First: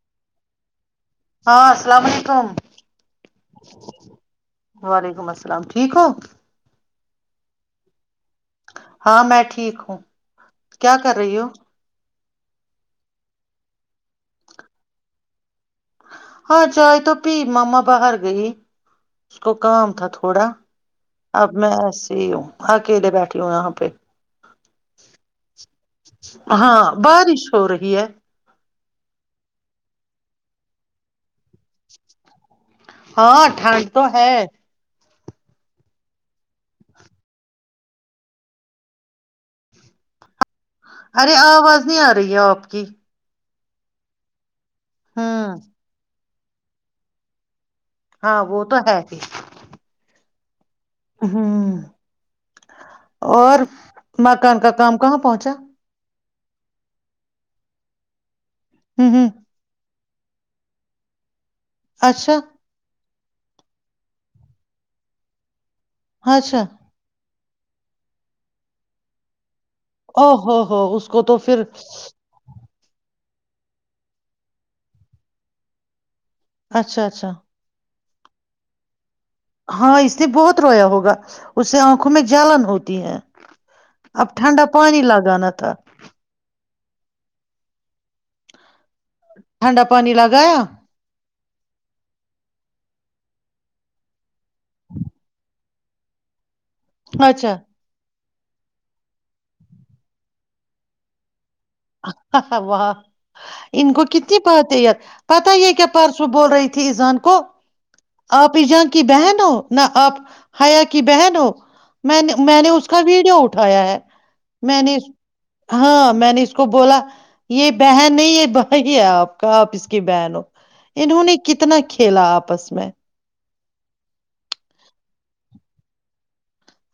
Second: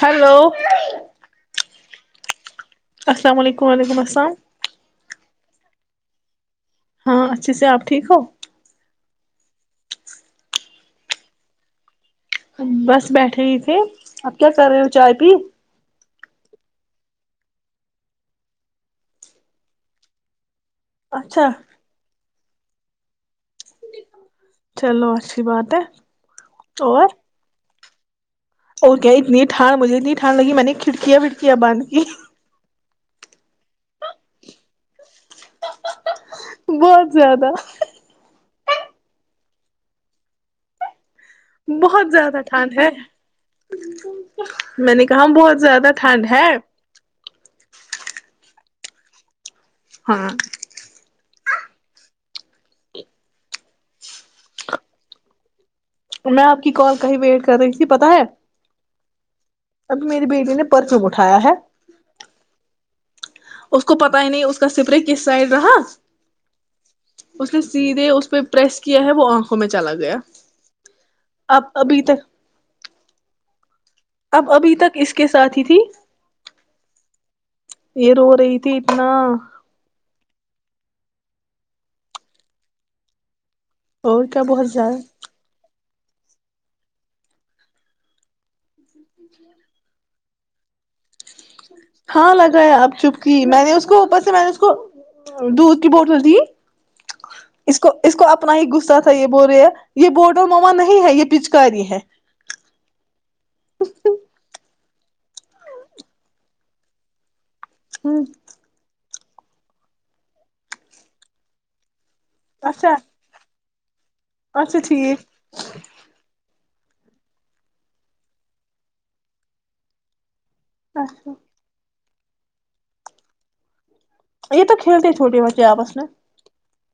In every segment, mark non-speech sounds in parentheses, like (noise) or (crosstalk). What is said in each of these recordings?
hello ہاں السلام علیکم السلام علیکم وعلیکم السلام سلام ٹھیک ہو ہاں اچھے سے آپ ٹھیک ہو ہاں میں ٹھیک ہوں کیا کر رہی ہووں بس بیٹھے ہی تھے اب کیا کر رہے ہو چائے پی ہاں جائے تو پ ماما باہر گئی اس کو کام تھا تھوڑا اچھا اب میں ایسے ہی ہوں آ کےدے بیٹھی ہو آ آاں پہ چلو اچھی بات ہے اور گ ہے اور کیا اتنی ٹان مجھےت ٹھان لگ میں نےھڑیاکیا کیا بان کی ہاں ٹھنڈ تو ہے بہت زیادہ ارے آواز نہیں آ رہی ہے آپ کی ج میں نے کہا بہت ہوں زیادہ ٹھنڈ ہے ہاں ہاں وہ تو ہے پ ہاں (unintelligible) ہ اور مکان کا کام کہاں پہنچا (unintelligible) میں آپ کی کال کہیں ویٹ کر رہی تھی پتا ہے ہوں ہوں (unintelligible) ابھی میری بیٹی نے پرچوں اٹھایا ہے اچھا (unintelligible) اس کو پت ہی نہیں اس کا سپرے کس سائڈ رہا ااںچھا (unintelligible) اس نے سیدھے اس پہ پریس کیا ہے وہ میں چلا گیا او ہو ہو اس کو تو پھر اب ابھی تک اب ابھی تک اس کے ساتھی تھی اچھا اچھا (unintelligible) یہ رو رہی تھی اتنا ہاں (unintelligible) بہت رویا ہوگا اس سے آنکھوں میں جلن ہوتی ہے (unintelligible) اور اب کیا ٹھنڈا بہت زیادہ پانی لگانا تھا ٹھنڈا پانی لگایا ہاں لگایا اب چپکی میں نے اس کو ا بس سے میں نے اس کو ہ (inaudible) دودھ کی بوٹل ت (unintelligible) اچھا اس کو اس کو آپ (unintelligible) نا ہی گغصہ تھا یہ بول رہے ہے یہ بورڈ اور موا نہیں ہے یہ پچ کے (unintelligible) واہ ان کو کتنی بات ہے (unintelligible) پتا یہ کیا پرسوں بول رہی تھی ایزان کو ہ آپ ایجان کی بہن ہو نہ آپ حیا کی بہن ہو میں نے میں نے اس اچھا کا ویڈیو اٹھ ہو ہے اچھا میں نے ٹھیک ہاں میں نے کو بولا یہ بہن نہیں یہ ب آپ کا آپ اس کی بہن ہو اننہوں نے اچھا کتنا کھیلا آپس میں یہ تو کھیلتے ہیں چھوٹے بچے آپس میں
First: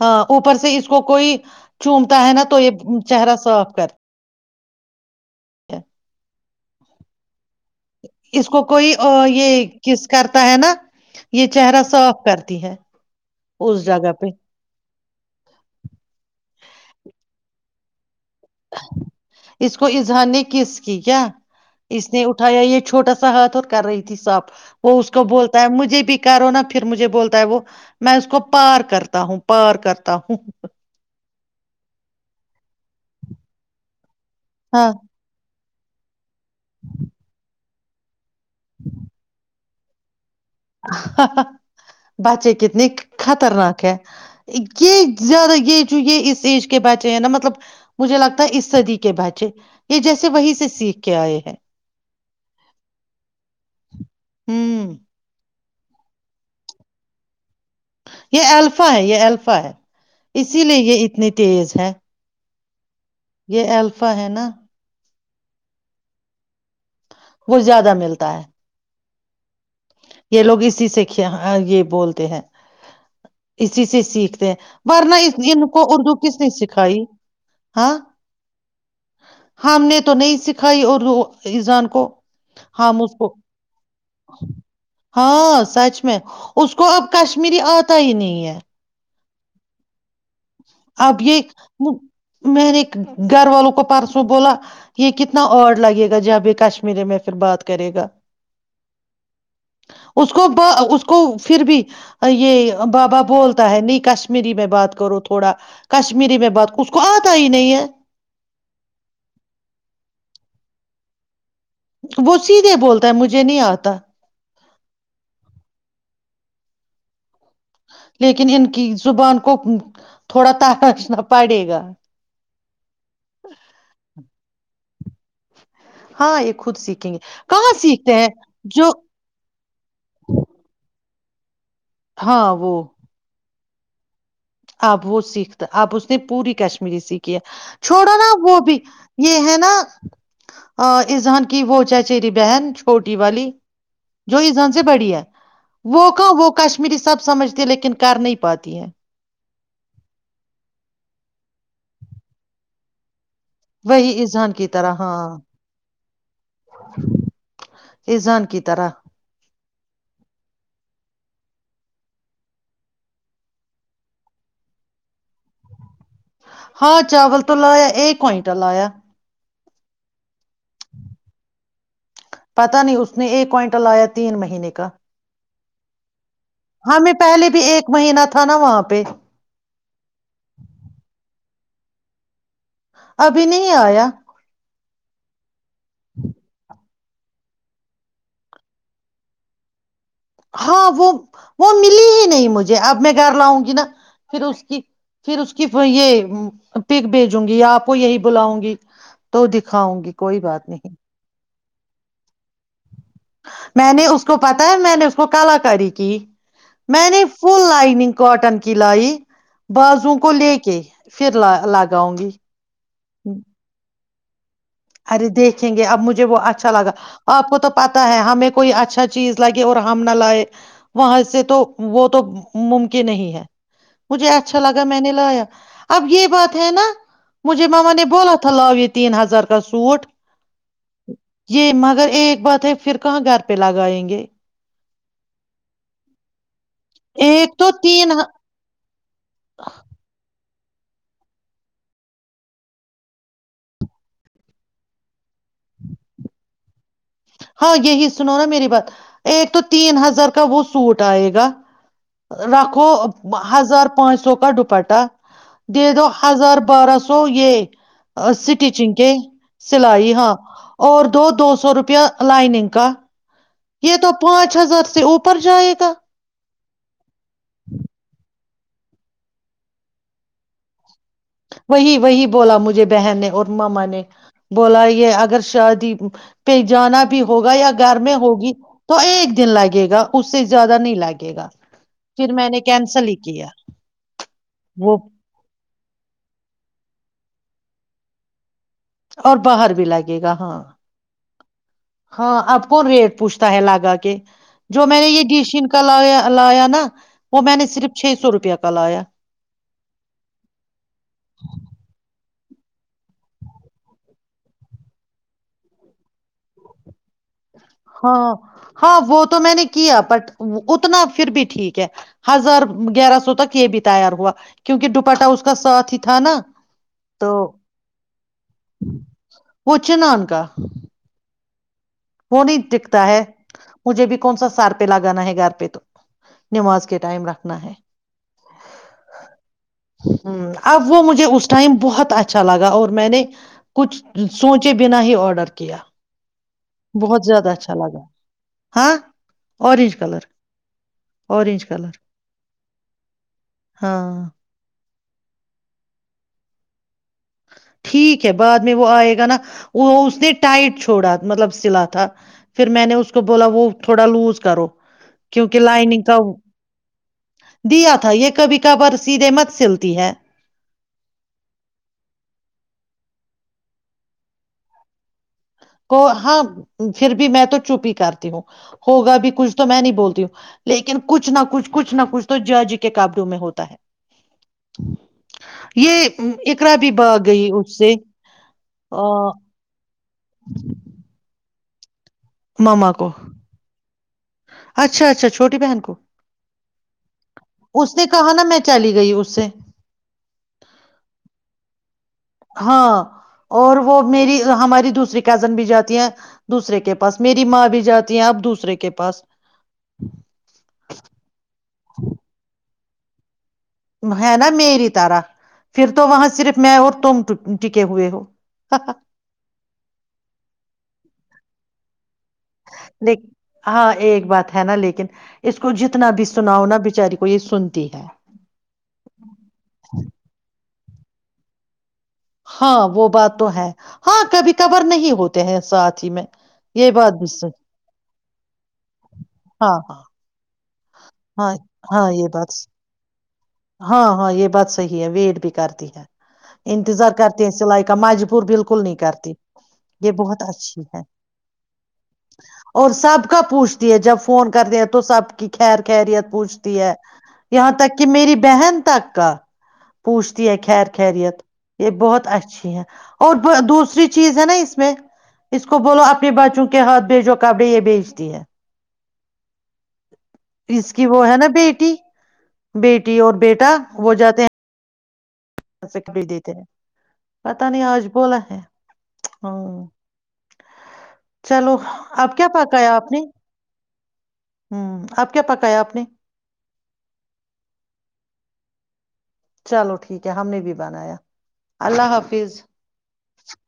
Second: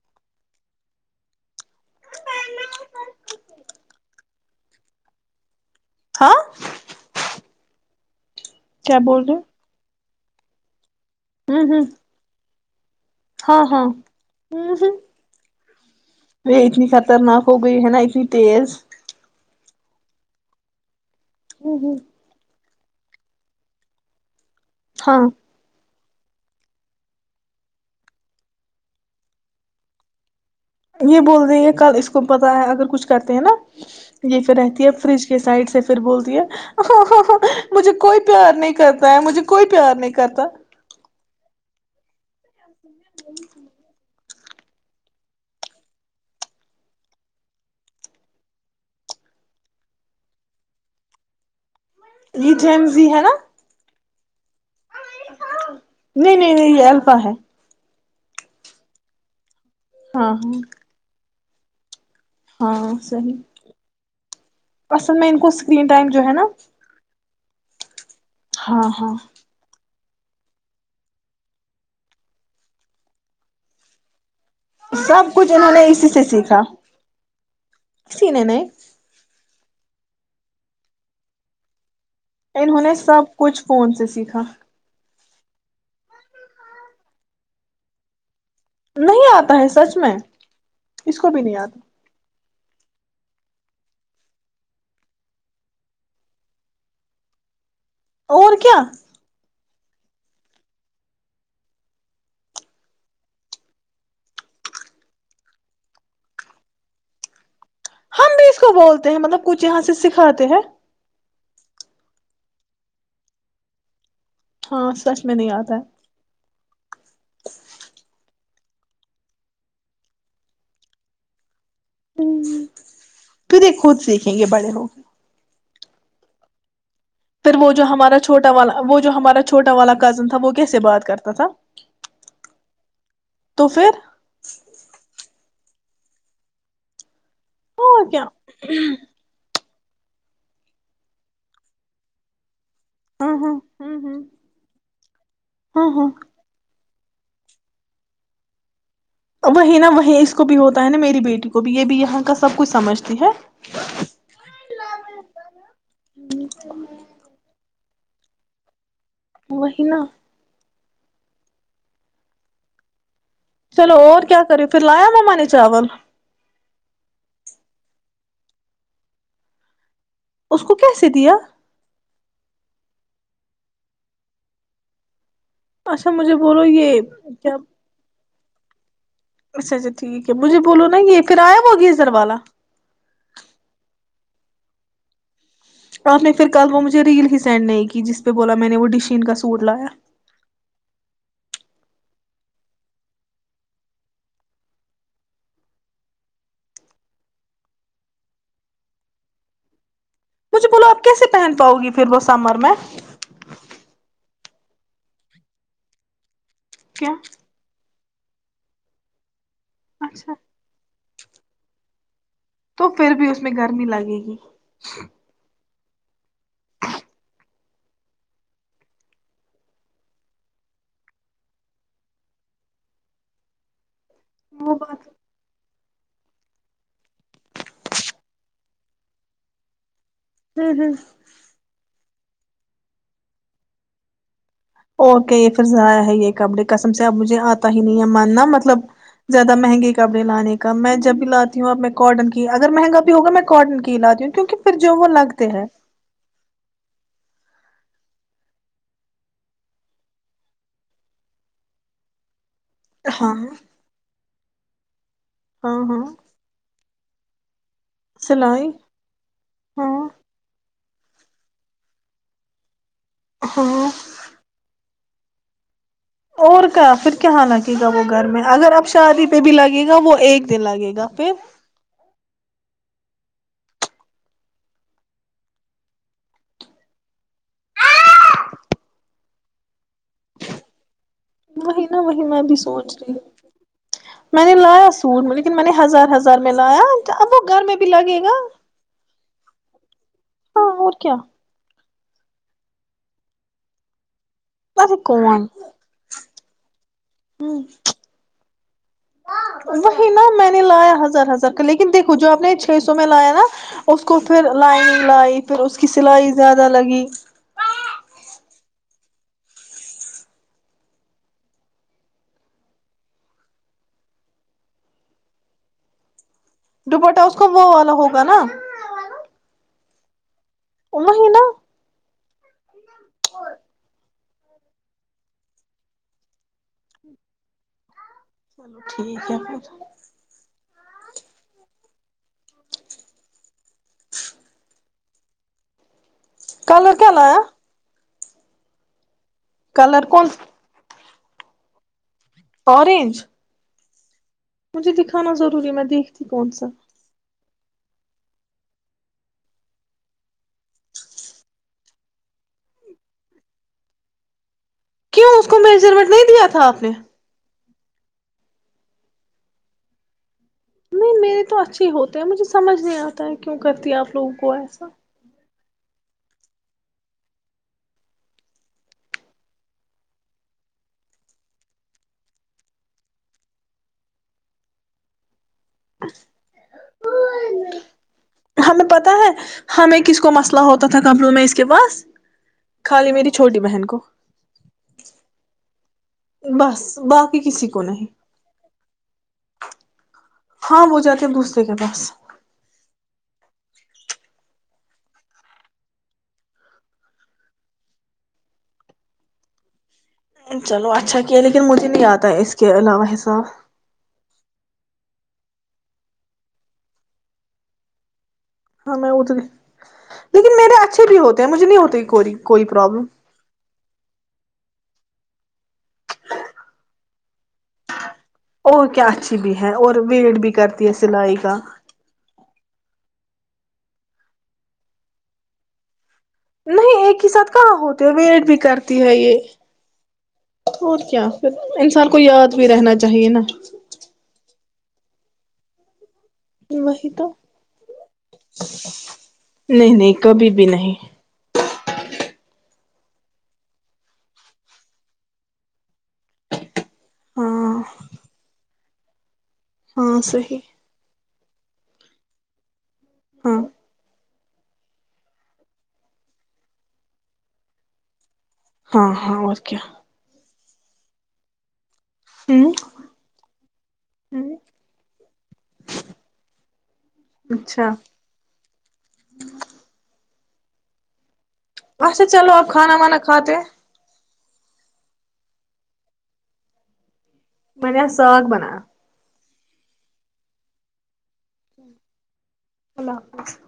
ہاں اوپر سے اس کو کوئی چومتا ہے نا تو یہ چہرہ صاف کر اچھ ہاں (unintelligible) اس کو کوئی کیا بول رہے یہ کس کرتا ہے نا یہ ہ چہرہ ہ صاف کرتی ہے ہاں اس ہاں جگہ پہ ہ ہ اتنی خطرناک ہوی کوئی ہے نا اس تیز اس کو اظہا نے کس کی کیا ہ ہ اس نے اٹھایا یہ چھوٹا سا ہاتھ اور کر رہی تھی صاف وہ اس ہاں کو بولتا ہے مجھے بھی کرو نا پھر مجھے بولتا ہے وہ میں اس کو پار کرتا ہوں پار کرتا ہوں یہ بول رہی ہے کل اس کو اگر کچھ کرتے ہیں نا یہ پھر رہتی ہاں ہے فریج کے سائڈ سے پھر بولتی ہے ا ہو ہو مجھے کوئی پیار نہیں کرتا ہے مجھے کوئی پیار نہیں کرتا بچے کتنے خطرناک ہے یہ زیادہ یہ جو یہ اس ایج کے بہچے ہیں نا مطلب مجھے لگتا ہے اس سدی کے بہچے یہ جیسے وہی سے سیکھ کے آئے ہیں ج جمز ہے نا ہوں نہیں نہیں نہیں یہ الفا ہے یہ الفا ہے یہ الفا ہے ہاں اسی ہاں لیے یہ اتنے تیز ہے ہاں صحیح یہ الفا ہے نا میں ان کو اسکرین ٹائم جو ہے نا وہ زیادہ ملتا ہے ہاں ہاں یہ لوگ اسی سے یہ بولتے ہیں اسی سے سیکھ ہیں ورنہ سب کچھ ان انہوں کو نے اسی اردو سے کس نے سیکھا سکھائی ہاں کسی نے نہیں ہم نے تو نہیں سکھائی اردو اذان کو انہوں نے ہم اس سب کو کچھ فون سے سیکھا ہاں سچ میں اس کو اب کشمیری آتا ہی نہیں ہے نہیں آتا ہے سچ میں اس اب کو بھی نہیں آتا یہ میں نے گھر والوں کو پرسوں بولا یہ کتنا آڈ لگے گا جب یہ کشمیری میں پھر بات کرے گا اور کیا اس کو اس کو پھر بھی یہ بابا بولتا ہے نہیں کشمیری میں بات کرو تو تھوڑا کشمیری میں بات اس کو آتا ہی نہیں ہے ہم اس کو بولتے ہیں مطلب کچھ یہاں سے سکھاتے ہیں وہ سیدھے بولتا ہے مجھے نہیں آتا ہاں سچ میں نہیں آتا ہے لیکن ان کی زبان کو تھوڑا ترشنا پڑے گا تو دے خود سیکھیں گے بڑے ہوگئے ہاں یہ خود سیکھ پھر وہ جو ہمارا چھوٹا والا وہ جو ہمارا چھوٹا والا کزن تھا وہ کیسے بات کرتا توسا ہاں وہ تو پھر تو آپ اس نے پوری کشمیری سیکھ اور چھوڑو کیا نا وہ بھی یہ ہے نا اس جان کی وہ چچیری بہن پوٹی ہاں والی ہاں ہوں ہوں جو ایزان سے بڑی ہے ہاں ہاں وہ کہ وہ کش کشمیری سب سمجھتی لیکن کر نہیں پاتی ہے وہی نا وہیں اس کو بھی ہوتا ہے نا میری بیٹی کو بھی یہ بھی یہاں کا سب کچھ سمجھتی ہے وہی اذان کی طرح ہاں ازان کی طرح وہی نا چلو اور کیا کری پھر لایا مما نے چاول ہاں چاول تو لایا ایک کونٹا لایا اس کو کیسے دیا پتا نہیں اس نے ایک کوئنٹل لایا تین مہینے کا اچھا مجھے بولو یہ ہمیں پہلے کیا بھی ایک مہینہ تھا تھا نا وہاں پہ اچھا اچھا ٹھیک ہے مجھے بولو نا یہ کرایہ ہوگیا ادھر والا ابھی نہیں آیا آپ نے پھر کال وہ مجھ ریل ہی سینڈ نہیں کی جس پہ بولا میں نے وہ ڈیشین کا سوٹ لایا ہاں وہ وہ ملی ہی نہیں مجھے اب میں گھر لاؤں گی نا پھر اس کی پھر اس کی یہ پک بھیجوں گی یا آپ کو یہی بلاؤں گی تو دکھاؤں گی کوئی بات نہیں پ کیس پہن پؤی پھر بس سمر میں میں نے اس کو پتا ہے میں نے اس کو کلاکاری کی میں کیا نے فل لائننگ کاٹن کی لائی باازووں کو اچھا لے کے پھر لا لاگ آؤں گی تو پھر بھی اس میں گرمی لگے گی جی ہر دے دھیں گے اب مجھے وہ اچھا لگا آپ کو تو پتا ہے ہمیں کوئی اچھا چیز لگے اور ہم نہ لائے وہاں سے تو وہ تو ممکن ہی ہے مجھے اچھا وہ لگا میں بات نے لایا اب یہ بات ہے نا مجھے ماما نے بولا تھا لاؤو یہ تین ہزار کا سوٹ ہوں ہوں یہ مگر ایک بات ہے پھر کہاں گھر پہ لاگائیں گے اوک یہ پھر ذریا ہے یہ کمڑے کسم سے اب مجھے ایک آتا تو ہی نہیں ہے تین ماننا مطلب زیاد مہنگے کپڑے لانے میں جب بھی لاتی ہوں اب میں کاٹن کی اگر مہنگا بھی ہوگا میں کاٹن کی ہی لاتی ہوں کیونکہ پھر جو وہ لگتے ہیں ہاں یہی سنو نا میری بات ایک تو تین ہزار کا وہ سوٹ آئے گا رکھو ہاں ہزار پانچ سو کا ڈ پٹا ہاں دے ہاں دو ہزار بارہ سو سو یہ اس سلائی ٹیچنگ کے سلائی ہاں اور دو دو سو روپیہ لائنن کا ہاں یہ تو پانچ ہزار سے اوپر جائے گا اور کیا پھر کیااں لگے گا وہ گھر میں اگر آپ شادی پہ بھی لگے گا وہ ایک دن لگے گا پھر وہی وہی بولا مجھے بہن نے اور مما نے بولا یہ اگر شادی پہ جانا بھی ہوگا یا گھر میں ہوگی تو ایک دن لگے گا اس سے زیادہ نہیں لگے گا وہی نا وہی پھر میں بھی نے سوچ کینسل ہی رہی کیا میں نے لایا وہ سوٹ لیکن میں نے ہزار ہزار میں لایا اب وہ گھر میں بھی لگے گا اور باہر بھی لگے گا ہاں اور کیا ہاں آب کون ریٹ پوچھتا ہے لاگا کے جو ارے میں نے یہ جیشن کا لایا اللہ نا وہ میں نے صرف چھ سو روپیہ کا لایا ہ وہی نا میں نے لایا ہزار ہزار کا لیکن دیکھو جو آپ نے چھ سو میں لایا نا اس کو پھر لائننگ لائی پھر اس کی سلائی زیادہ لگی ہاں ہاں وہ تو میں نے کیا بٹ اتنا پھر بھی ٹھیک ہے ہزار گیارہ سو تک یہ بھی تیار ہوا کیونکہ ڈپٹا اس کا ساتھ ہی تھا نا دوپٹا تو اس کو وہ والا ہوگا نا اچنان کا ام ہی نا وہ نہیں دٹکتا ہے مجھے بھی کون سا سار پہ لگانا ہے گھر پہ تو نماز کے ٹائم رکھنا ہے ہ چلو ٹھیک ہے اب وہ مجھے اس ٹائم بہت اچھا لگا اور میں نے کچھ سوچے بنا ہی آڈر کیا کلر کیا بہت لایا زیادہ اچھا لگا ہاں کلر کون اورنج کلر اورورنج ہاں مجھے دکھانا ضروری میں دیکھتی کون سا ٹھیک ہے بعد میں وہ آئے گا نا وہ اس نے ٹائٹ چھوڑا مطلب سلا تھا پھر میں نے اس کو بولا وہ تھوڑا لوز کرو کیوں اس کو کیونکہ لائننگ میجرمنٹ کا نہیں دیا تھا آپ نے دیا تھا یہ کبھی کبھار سیدھے مت سلتی ہے نہیں میرے تو اچھے ہی ہوتے ہیں مجھے سمجھ نہیں آتا ہے کیوں کرتی آپ لوگوں کو ایسا کو ہاں پھر بھی میں تو چپ ہی کرتی ہوں ہوگا بھی کچھ تو میں نہیں بولتی ہوں لیکن کچھ نہ کچھ کچھ نہ کچھ تو جاجی کے کابڈوں میں ہوتا ہے یہ اقر بھی ب آ گئی اس سے ہمیں آ، پتا ہے ہمیں کیا ک کو مئلہ ہوتا تھا کمپرومائز کیمس ماما کو اچھا اچھا چھوٹی بہن کو بس باقی کسی کو اس نے نہیں کہا نا میں چلی گئی اس سے ہاں وہ جاتے ہیں دوسرے کے پاس ہاں اور وہ میری ہماری دوسری کزن بھی جاتی ہیں دوسرے کے پاس میری ماں بھی جاتی ہیں اب دوسرے کے پاس چلو اچھا کیا لیکن مجھے نہیں آدتا ہے اس کی کے علاوہ حساب ہے نا میری تارہ پھر تو وہاں صرف میں اور تم ٹکے ہوئے ہو ہاں میں اتری لیکن میرے اچھے بھی ہوتے مجھ نہیں ہوتی ہی کووری کوئی پروابلم لیک ہاں ایک ایک بات ہے نا لیکن اس کو جتنا بھی سناؤ نا بچاری کو یہ سنتی ہے اور کیا اچھی بھی ہے اور ویٹ بھی کر سلئے کاا ہاں وہ بات تو ہے ہاں کبھی کبر نہیں ہوتے ہیں ساتھ ہی میں یہ نہیں بات ایک بھی ہی صحیح ساتھ کہاں ہوتے ہیں ویٹ بھی کرتی ہے یہ ہاں ہاں اور کیا ہاں پھر انسان ہاں کو یہ بات یاد بھی رہنا چاہیے نا ہاں ہاں یہ بات صحی ہے ویٹ بھی کرتی ہے وہی انتظار تو کرتے ہیں سلائی کا مجبور بالکل نہیں کرتی نہیں یہ نہیں بہت کبھی بھی اچھی نہیں ہے اور سب کا پوچھتی ہے جب فون کرتے ہیں تو سب کی خیر خیریت پوچھتی ہے یہاں ہاں تک کہ میری بہن تک ہاں پوچھتی ہے صحیح خیر خیریت یہ بہت اچھی ہیں اور ہاں دوسری چیز ہے نا اس میں اس کو بولو اپنے بچوں کے ہاتھ بھیجو کپڑے یہ بھیج دی ہے ہاں ہاں اوکے اس کی وہ ہے نا بیٹی ہوں بیٹی اور بیٹا وہ جاتے ہیں ے خریدیتے ہیں پتا نہیں اچھا آج بولا ہے ہ اچھا اب کیا چلو آپ کھانا وانا نے کھاتے ہیں ہوں اپ کیا پکایا آپ نے میں نے آ ساگ بنا چلو ٹھیک ہے ہم نے بھی بنایا اللہ حافظ اللہ حافظ